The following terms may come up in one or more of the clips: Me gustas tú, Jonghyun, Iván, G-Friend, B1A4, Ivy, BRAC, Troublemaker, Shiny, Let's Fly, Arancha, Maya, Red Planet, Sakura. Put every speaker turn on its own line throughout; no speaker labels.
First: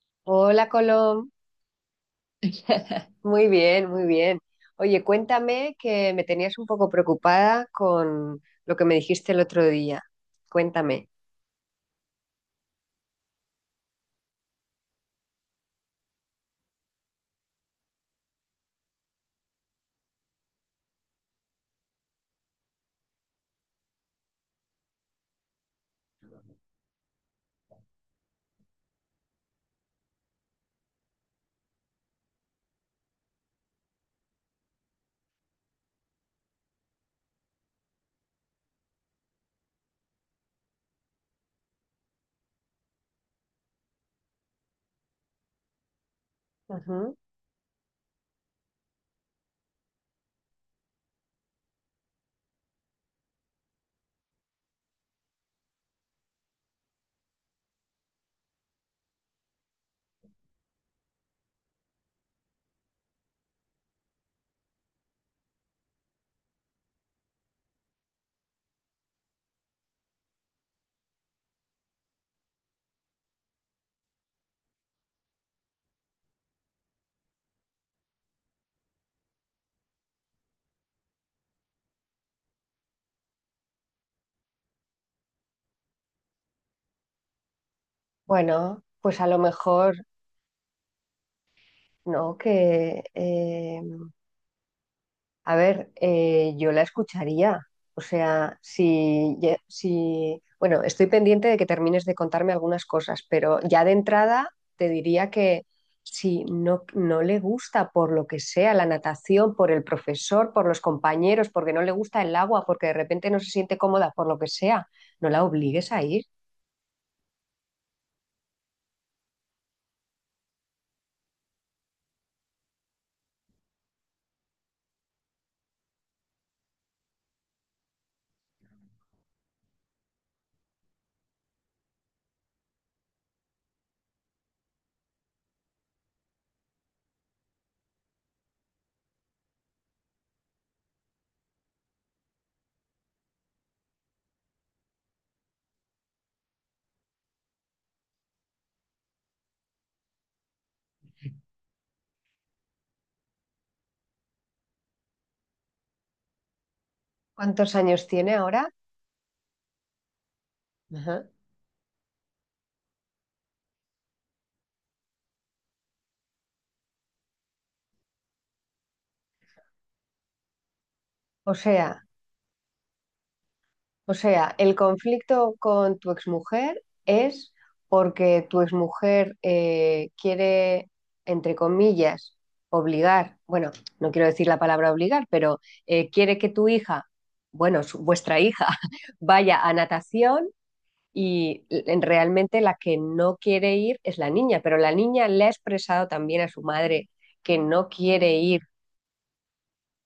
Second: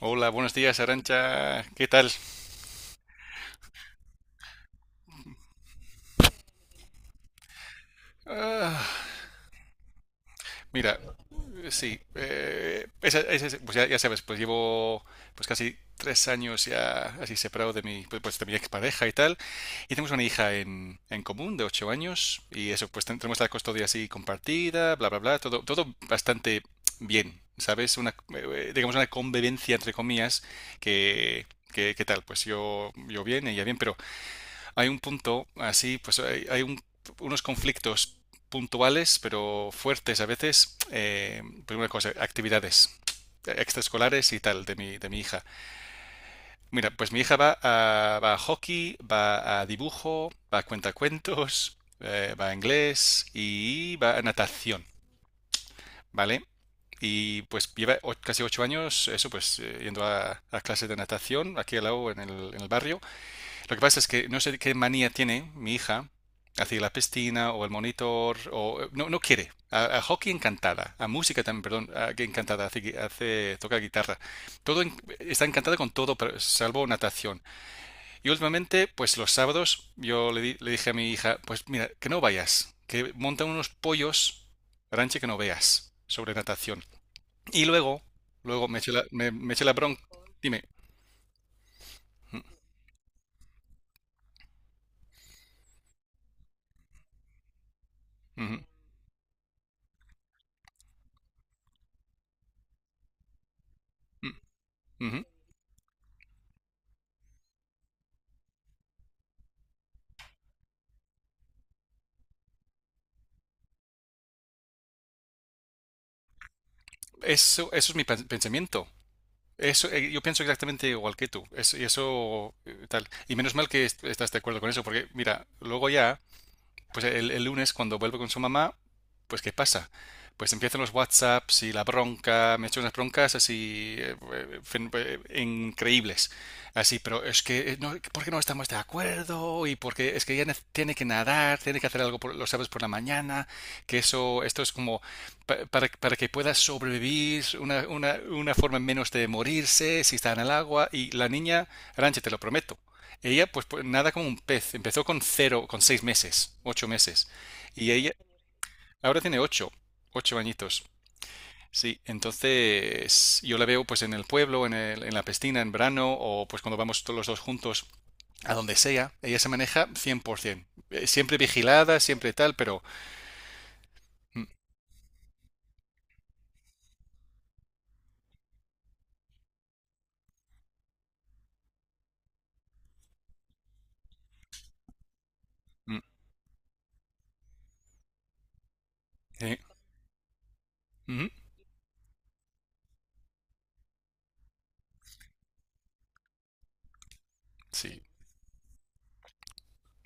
Hola, buenos
Hola,
días,
Colom.
Arancha. ¿Qué tal?
Muy bien, muy bien. Oye, cuéntame que me tenías un poco preocupada con lo que
Ah,
me dijiste el otro día.
mira,
Cuéntame.
sí, pues ya sabes, pues llevo pues casi 3 años ya así separado de mi, de mi expareja y tal. Y tenemos una hija en común de 8 años y eso, pues tenemos la custodia así compartida, bla, bla, bla, todo bastante bien, ¿sabes? Una, digamos una convivencia entre comillas que, ¿qué tal? Pues yo bien, ella bien, pero hay un punto, así, pues unos conflictos puntuales, pero fuertes a veces. Primera cosa, actividades extraescolares y tal de mi hija. Mira, pues
Ujú.
mi hija va a, va a hockey, va a dibujo, va a cuentacuentos, va a inglés y va a natación, ¿vale? Y pues lleva casi 8 años, eso pues, yendo a clases de natación aquí al lado en el barrio. Lo que pasa es que no sé qué manía tiene mi hija hacia la piscina o el monitor o no quiere. A hockey encantada, a música también, perdón, que encantada, toca guitarra. Todo está encantada con todo, salvo natación. Y últimamente, pues los sábados, le dije a mi hija, pues mira, que no vayas, que montan unos pollos, ranche que no veas, sobre natación. Y luego,
Bueno, pues a
me,
lo
me eché la
mejor,
bronca. Dime.
¿no? Que A ver, yo la escucharía. O sea,
Ujú,
si, ya- si, bueno, estoy pendiente de que termines de contarme algunas cosas, pero ya de
ujú,
entrada te
ujú.
diría que si no, no le gusta por lo que sea la natación, por el profesor, por los compañeros, porque no le gusta el agua, porque de repente no se siente cómoda, por lo que sea, no la obligues a ir.
Eso es mi pensamiento. Eso, yo pienso exactamente igual que tú. Y eso, tal. Y menos mal que estás de acuerdo con eso, porque mira, luego ya pues el lunes cuando vuelvo con su mamá, pues ¿qué pasa? Pues empiezan los WhatsApps y la bronca, me he hecho unas broncas así increíbles. Así, pero es que, no, ¿por qué no estamos de acuerdo? Y porque es que ella tiene que nadar, tiene que hacer algo los sábados por la mañana, que eso, esto es como para que pueda sobrevivir, una forma menos de morirse si está en el agua. Y la niña, Ranche, te lo prometo, ella, nada como un pez. Empezó con cero, con 6 meses, 8 meses.
¿Cuántos
Y
años
ella
tiene ahora?
ahora tiene ocho añitos.
Ajá.
Sí, entonces yo la veo pues en el pueblo, en la piscina, en verano, o pues cuando vamos todos los dos juntos a donde sea. Ella se maneja 100%. Siempre
O
vigilada,
sea,
siempre tal, pero...
O
mm,
sea, el conflicto con tu exmujer es porque tu exmujer quiere, entre comillas, obligar, bueno, no quiero decir la palabra obligar, pero
mm,
quiere que tu hija, bueno, vuestra hija,
eh,
vaya a natación
ujú,
y realmente la que no quiere ir es la niña, pero la niña le ha expresado también a su madre que no
sí.
quiere ir.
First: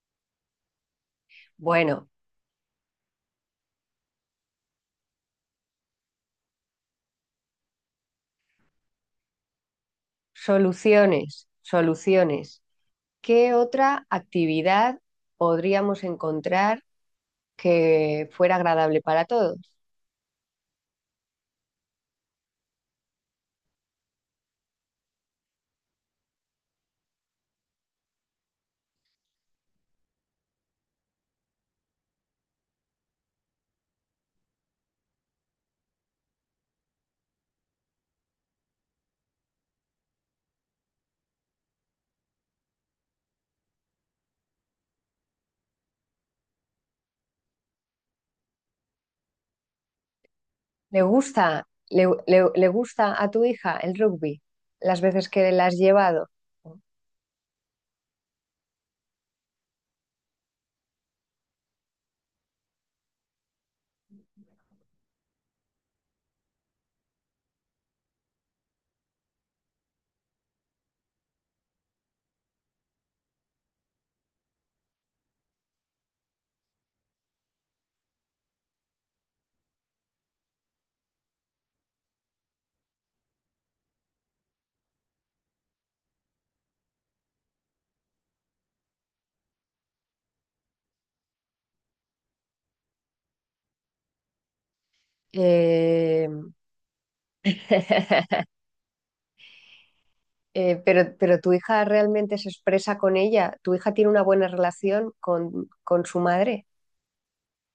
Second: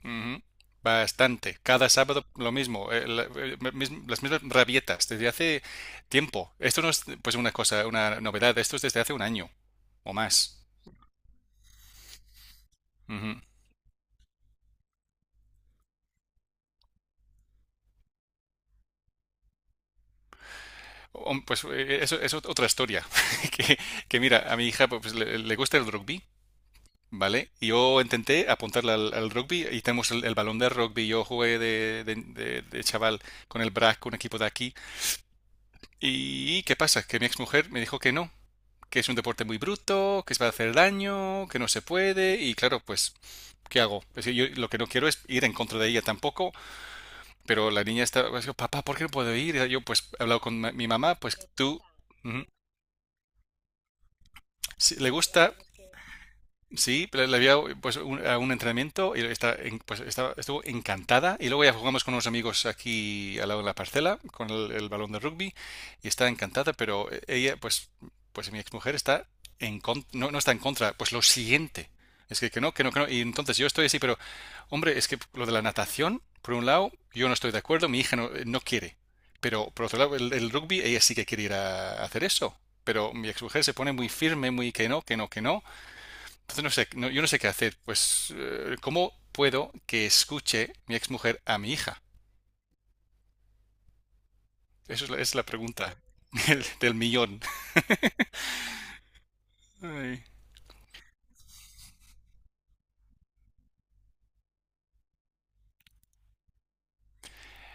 Ujú. Bastante. Cada
Bueno,
sábado lo mismo. Las mismas rabietas desde hace tiempo. Esto no es pues una cosa, una novedad. Esto es desde hace un año o más.
soluciones, soluciones.
Ujú.
¿Qué otra actividad podríamos encontrar que fuera agradable para todos?
Pues eso es otra historia. Que, que mira, a mi hija le gusta el rugby, ¿vale? Y yo intenté apuntarla al, al rugby y tenemos el balón de rugby. Yo jugué de chaval con el BRAC, un equipo de aquí. ¿Y qué pasa? Que mi exmujer me dijo que no, que es un deporte muy bruto, que se va a hacer daño, que no se puede, y claro, pues, ¿qué hago? Es decir, yo lo que no quiero es ir en contra de ella tampoco, pero la niña está, pues, papá, ¿por qué no puedo ir? Y yo, pues, he hablado con mi
¿Le
mamá, pues
gusta,
tú, ujú,
le gusta a tu hija el rugby
si
las
le
veces que
gusta.
la has llevado?
Sí, pero le había pues a un entrenamiento y pues, estuvo encantada. Y luego ya jugamos con unos amigos aquí al lado de la parcela con el balón de rugby y está encantada, pero ella, pues mi exmujer está no, no está en contra, pues lo siguiente. Es que no, que no, que no. Y entonces yo estoy así, pero hombre, es que lo de la natación, por un lado, yo no estoy de acuerdo, mi hija no quiere. Pero por otro lado, el rugby, ella sí que quiere ir a hacer eso. Pero mi exmujer se pone muy firme, muy que no, que no, que no. Entonces no sé, yo no sé qué hacer. Pues, ¿cómo puedo que escuche mi exmujer a mi hija? Esa es la pregunta
Eh,
del, del millón. Ay.
pero tu hija realmente se expresa con ella. ¿Tu hija tiene una buena relación con su madre?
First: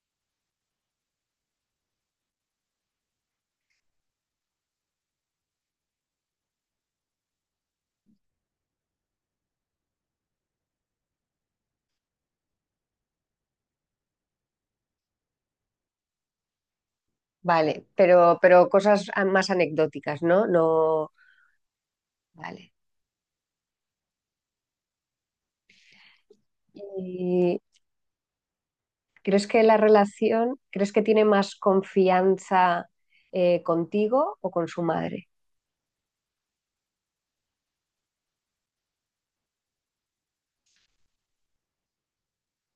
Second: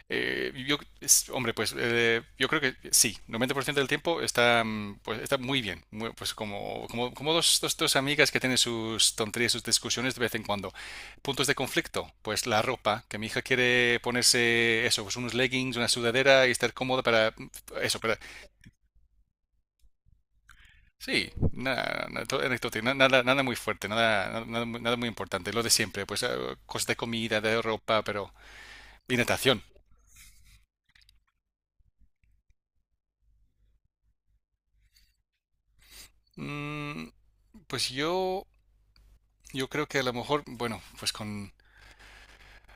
Hombre, yo creo que sí. 90% del tiempo está, pues, está muy bien. Pues como, como dos amigas que tienen sus tonterías, sus discusiones de vez en cuando. Puntos de conflicto, pues la ropa, que mi hija quiere ponerse eso, pues unos leggings, una sudadera y estar cómoda para
Vale,
eso, para.
pero cosas más anecdóticas, ¿no? No,
Sí, nada, nada, todo
vale.
anecdótico, nada, nada muy fuerte, nada, nada, nada muy nada muy importante, lo de siempre, pues cosas de comida,
Y,
de ropa, pero y
¿crees
natación.
que la relación, crees que tiene más confianza contigo o con su madre?
Mm, pues yo creo que a lo mejor, bueno, pues con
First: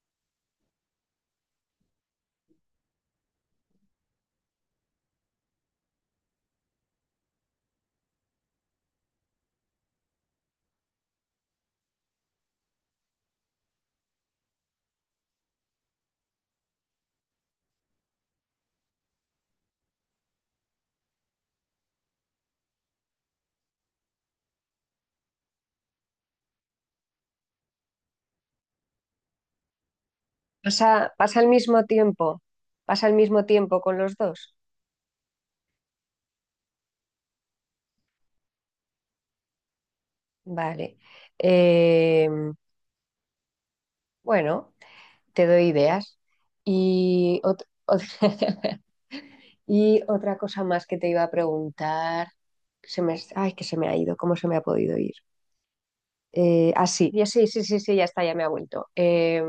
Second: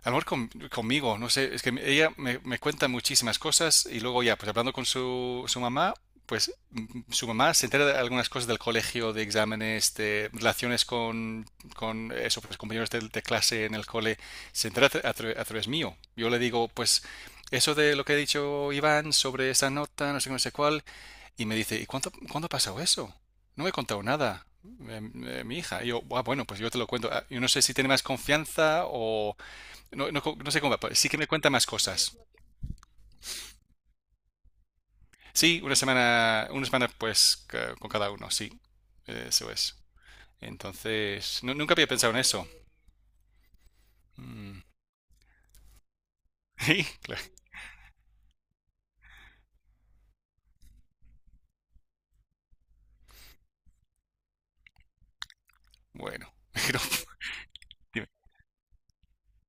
a lo mejor conmigo, no sé, es que ella me cuenta muchísimas cosas y luego ya, pues hablando con su, su mamá, pues su mamá se entera de algunas cosas del colegio, de exámenes, de relaciones con eso, pues, compañeros de clase en el cole, se entera a través mío. Yo le digo, pues eso de lo que ha dicho Iván sobre esa nota, no sé qué, no sé cuál, y me dice, ¿y cuándo ha pasado eso? No me he contado nada. Mi hija. Y yo, "Ah, bueno, pues yo te lo cuento." Ah, yo no sé si tiene más confianza o, no, no, no sé cómo va, pues, sí
¿Pasa,
que me
pasa al
cuenta más
mismo
cosas.
tiempo? ¿Pasa al mismo tiempo con los dos?
Sí, una semana pues con cada uno, sí. Eso es.
Vale.
Entonces, nunca había pensado en
Eh,
eso. Mm.
bueno, te doy ideas.
Sí, claro.
Y, ot- ot- y otra cosa más que te iba a preguntar. Se me, ay, que se me ha ido, ¿cómo se me ha podido ir?
Bueno, pero,
Sí, ya
dime.
está, ya me ha vuelto.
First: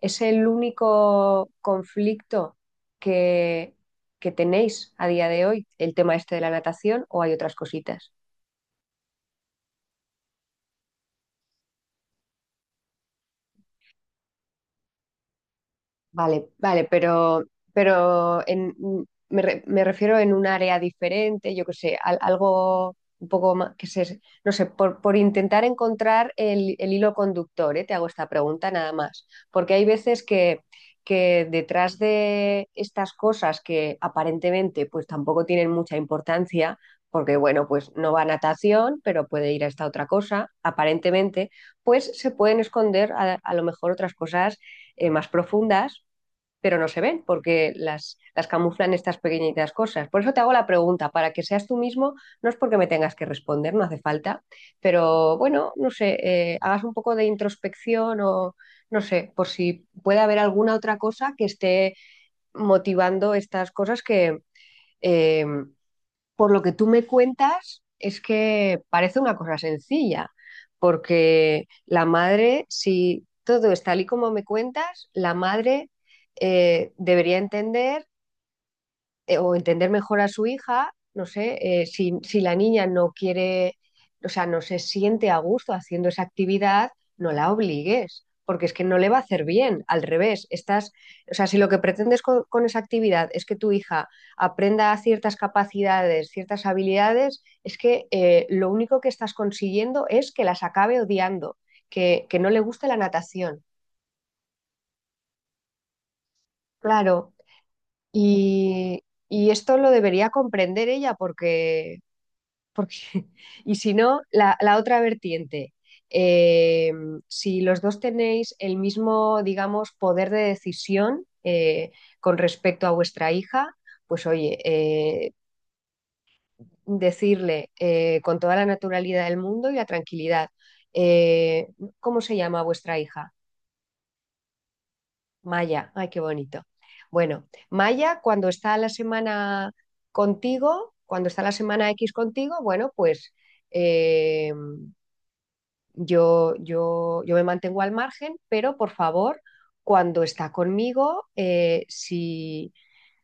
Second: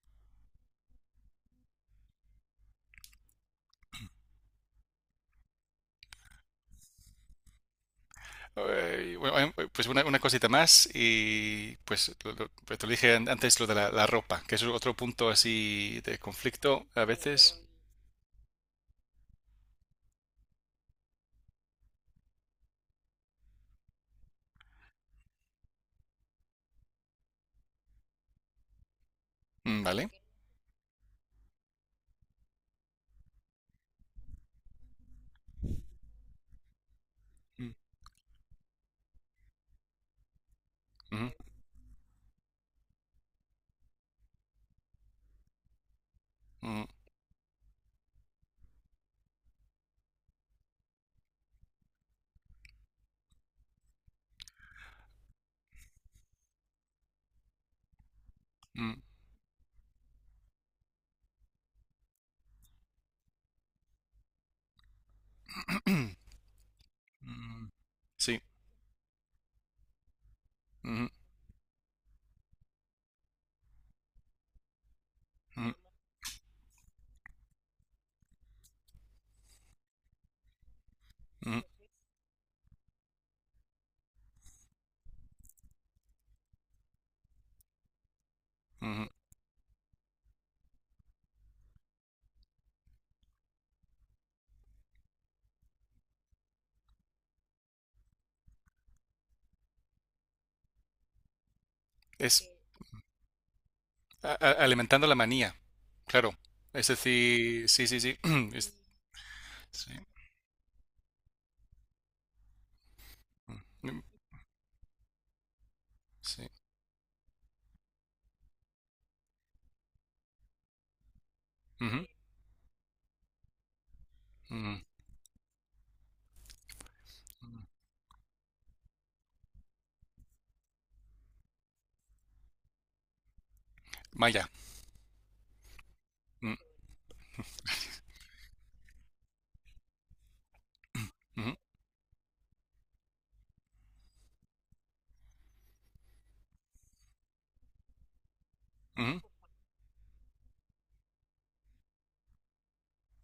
Es el único conflicto que, que tenéis a día de hoy, el tema este de la natación, o hay otras cositas.
Bueno, pues una cosita más y pues, pues te lo dije antes lo de la, la ropa, que es otro punto así de
Vale, vale,
conflicto a veces.
pero en, me refiero en un área diferente, yo qué sé, algo un poco más, que se, no sé, por intentar encontrar el hilo conductor, ¿eh? Te hago esta pregunta nada más, porque
Mm,
hay
¿vale?
veces que detrás de estas cosas que aparentemente pues tampoco tienen mucha importancia, porque bueno,
Mm,
pues no va a natación, pero puede ir a esta otra cosa,
ujú,
aparentemente, pues se pueden esconder a lo mejor otras cosas más profundas pero
mm,
no se ven porque las camuflan estas pequeñitas cosas. Por eso te hago la pregunta, para que seas tú mismo, no es porque me tengas que responder, no hace falta, pero bueno, no sé, hagas un poco de introspección o
mm,
no sé, por si puede haber alguna otra cosa que esté motivando estas cosas que... Eh, por lo que tú me
mm,
cuentas, es
sí.
que parece una cosa sencilla,
Ujú,
porque la madre, si todo es tal y como me cuentas, la
ujú,
madre debería entender o entender mejor a su hija, no sé,
ujú,
si, si la niña no quiere, o sea, no se siente a gusto haciendo esa actividad, no la obligues, porque es que no
ujú.
le va a hacer bien, al revés, estás, o sea, si lo que pretendes con esa actividad es que tu hija aprenda ciertas capacidades, ciertas habilidades, es que lo único que estás consiguiendo es que las acabe odiando, que
Es,
no le guste la natación,
Alimentando la manía, claro. Es
claro,
decir, sí, sí, sí. es-
y... Y esto lo
sí.
debería comprender ella porque, porque, y si
Mm,
no, la otra vertiente,
sí,
eh, si los dos tenéis el mismo, digamos, poder de decisión
ujú,
con respecto a vuestra hija, pues oye,
ujú, ujú.
decirle con toda la naturalidad del mundo y la tranquilidad, eh, ¿cómo se llama vuestra hija?
Maya.
Maya, ay, qué
Mm,
bonito. Bueno, Maya, cuando está la semana contigo, cuando está la
ujú,
semana X contigo, bueno, pues eh, yo me mantengo al margen, pero por
ujú,
favor, cuando está conmigo, si,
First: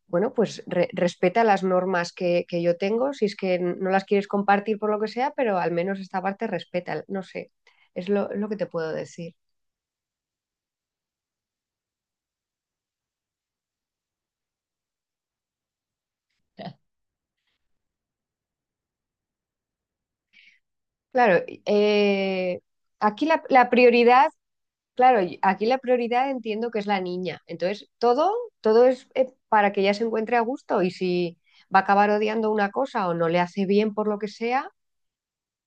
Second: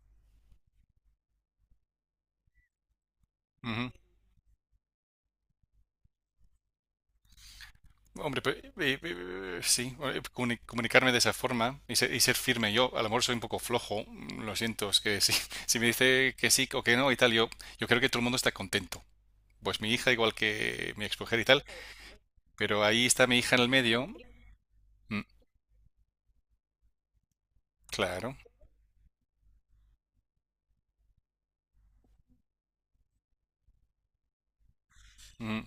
bueno, pues respeta las normas que yo tengo, si es que no
ujú.
las quieres compartir por lo que sea, pero al menos esta parte respeta, no sé, es
Hombre,
lo que te puedo decir.
sí, comunicarme de esa forma y ser firme. Yo, a lo mejor soy un poco flojo, lo siento, es que sí. Si me dice que sí o que no y tal, yo creo que todo el mundo está contento. Pues mi hija, igual que mi exmujer
Claro,
y tal, pero ahí
aquí
está mi
la,
hija en el
la
medio.
prioridad.
Mm,
Claro, y aquí la prioridad entiendo que es la niña. Entonces, todo,
claro,
todo es para que ella se encuentre a gusto y si va a acabar odiando una cosa o no le hace bien por lo que sea,
mm,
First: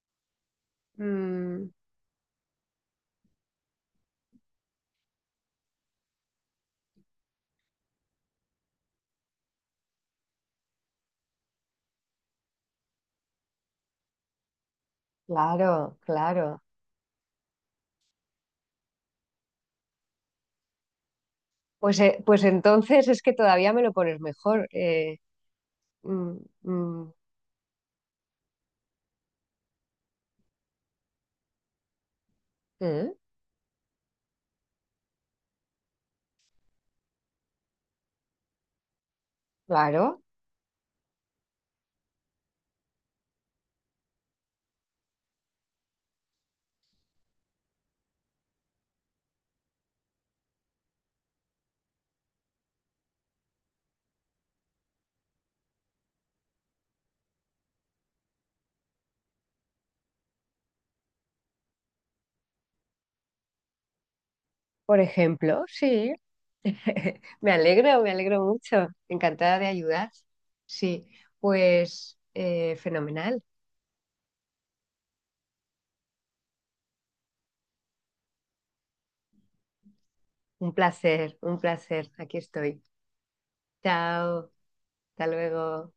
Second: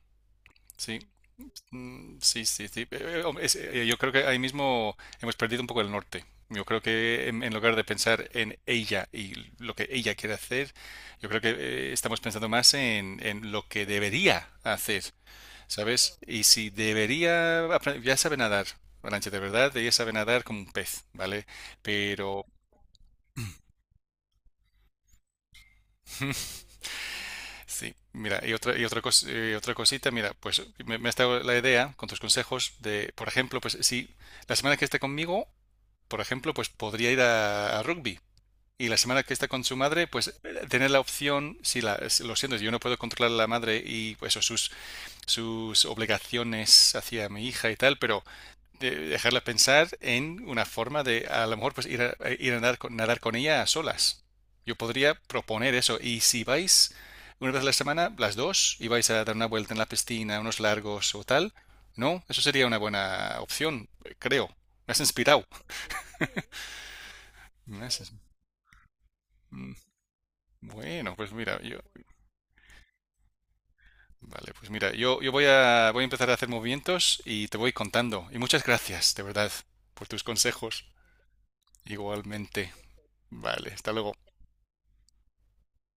sí.
mm,
Mm, sí, sí, sí. Hombre, yo creo que ahí mismo hemos perdido un poco el norte. Yo creo que en lugar de pensar en ella y lo que ella quiere hacer, yo creo que estamos pensando más en lo que debería hacer,
claro,
¿sabes? Y
claro.
si debería, ya sabe nadar, Arantxa, de verdad, ella sabe nadar como un pez, ¿vale?
Pues, pues
Pero
entonces es que todavía me lo pones mejor. Mm, mm,
sí, mira, otra cosita, mira, pues me ha estado la idea con tus consejos de,
mm,
por ejemplo, pues si la semana que esté conmigo por ejemplo, pues podría ir a rugby. Y la semana que está con su madre,
claro,
pues tener la opción, si la, si- lo siento, yo no puedo controlar a la madre y pues, sus obligaciones hacia mi hija y tal, pero dejarla pensar en una forma de a lo mejor pues ir a nadar, nadar con ella a solas. Yo podría proponer eso. Y si vais una vez a la semana, las dos, y vais a dar una vuelta en la piscina, unos largos o tal, no, eso sería una buena opción, creo. Me
por
has inspirado.
ejemplo, sí.
Me has-
Me
inspirado.
alegro mucho. Encantada de ayudar. Sí,
Bueno, pues mira,
pues fenomenal.
vale, pues mira, yo voy a, voy a empezar a hacer movimientos y te voy contando. Y muchas gracias, de verdad, por tus
Un
consejos.
placer, un placer. Aquí
Igualmente.
estoy.
Vale, hasta luego.
Chao, hasta luego.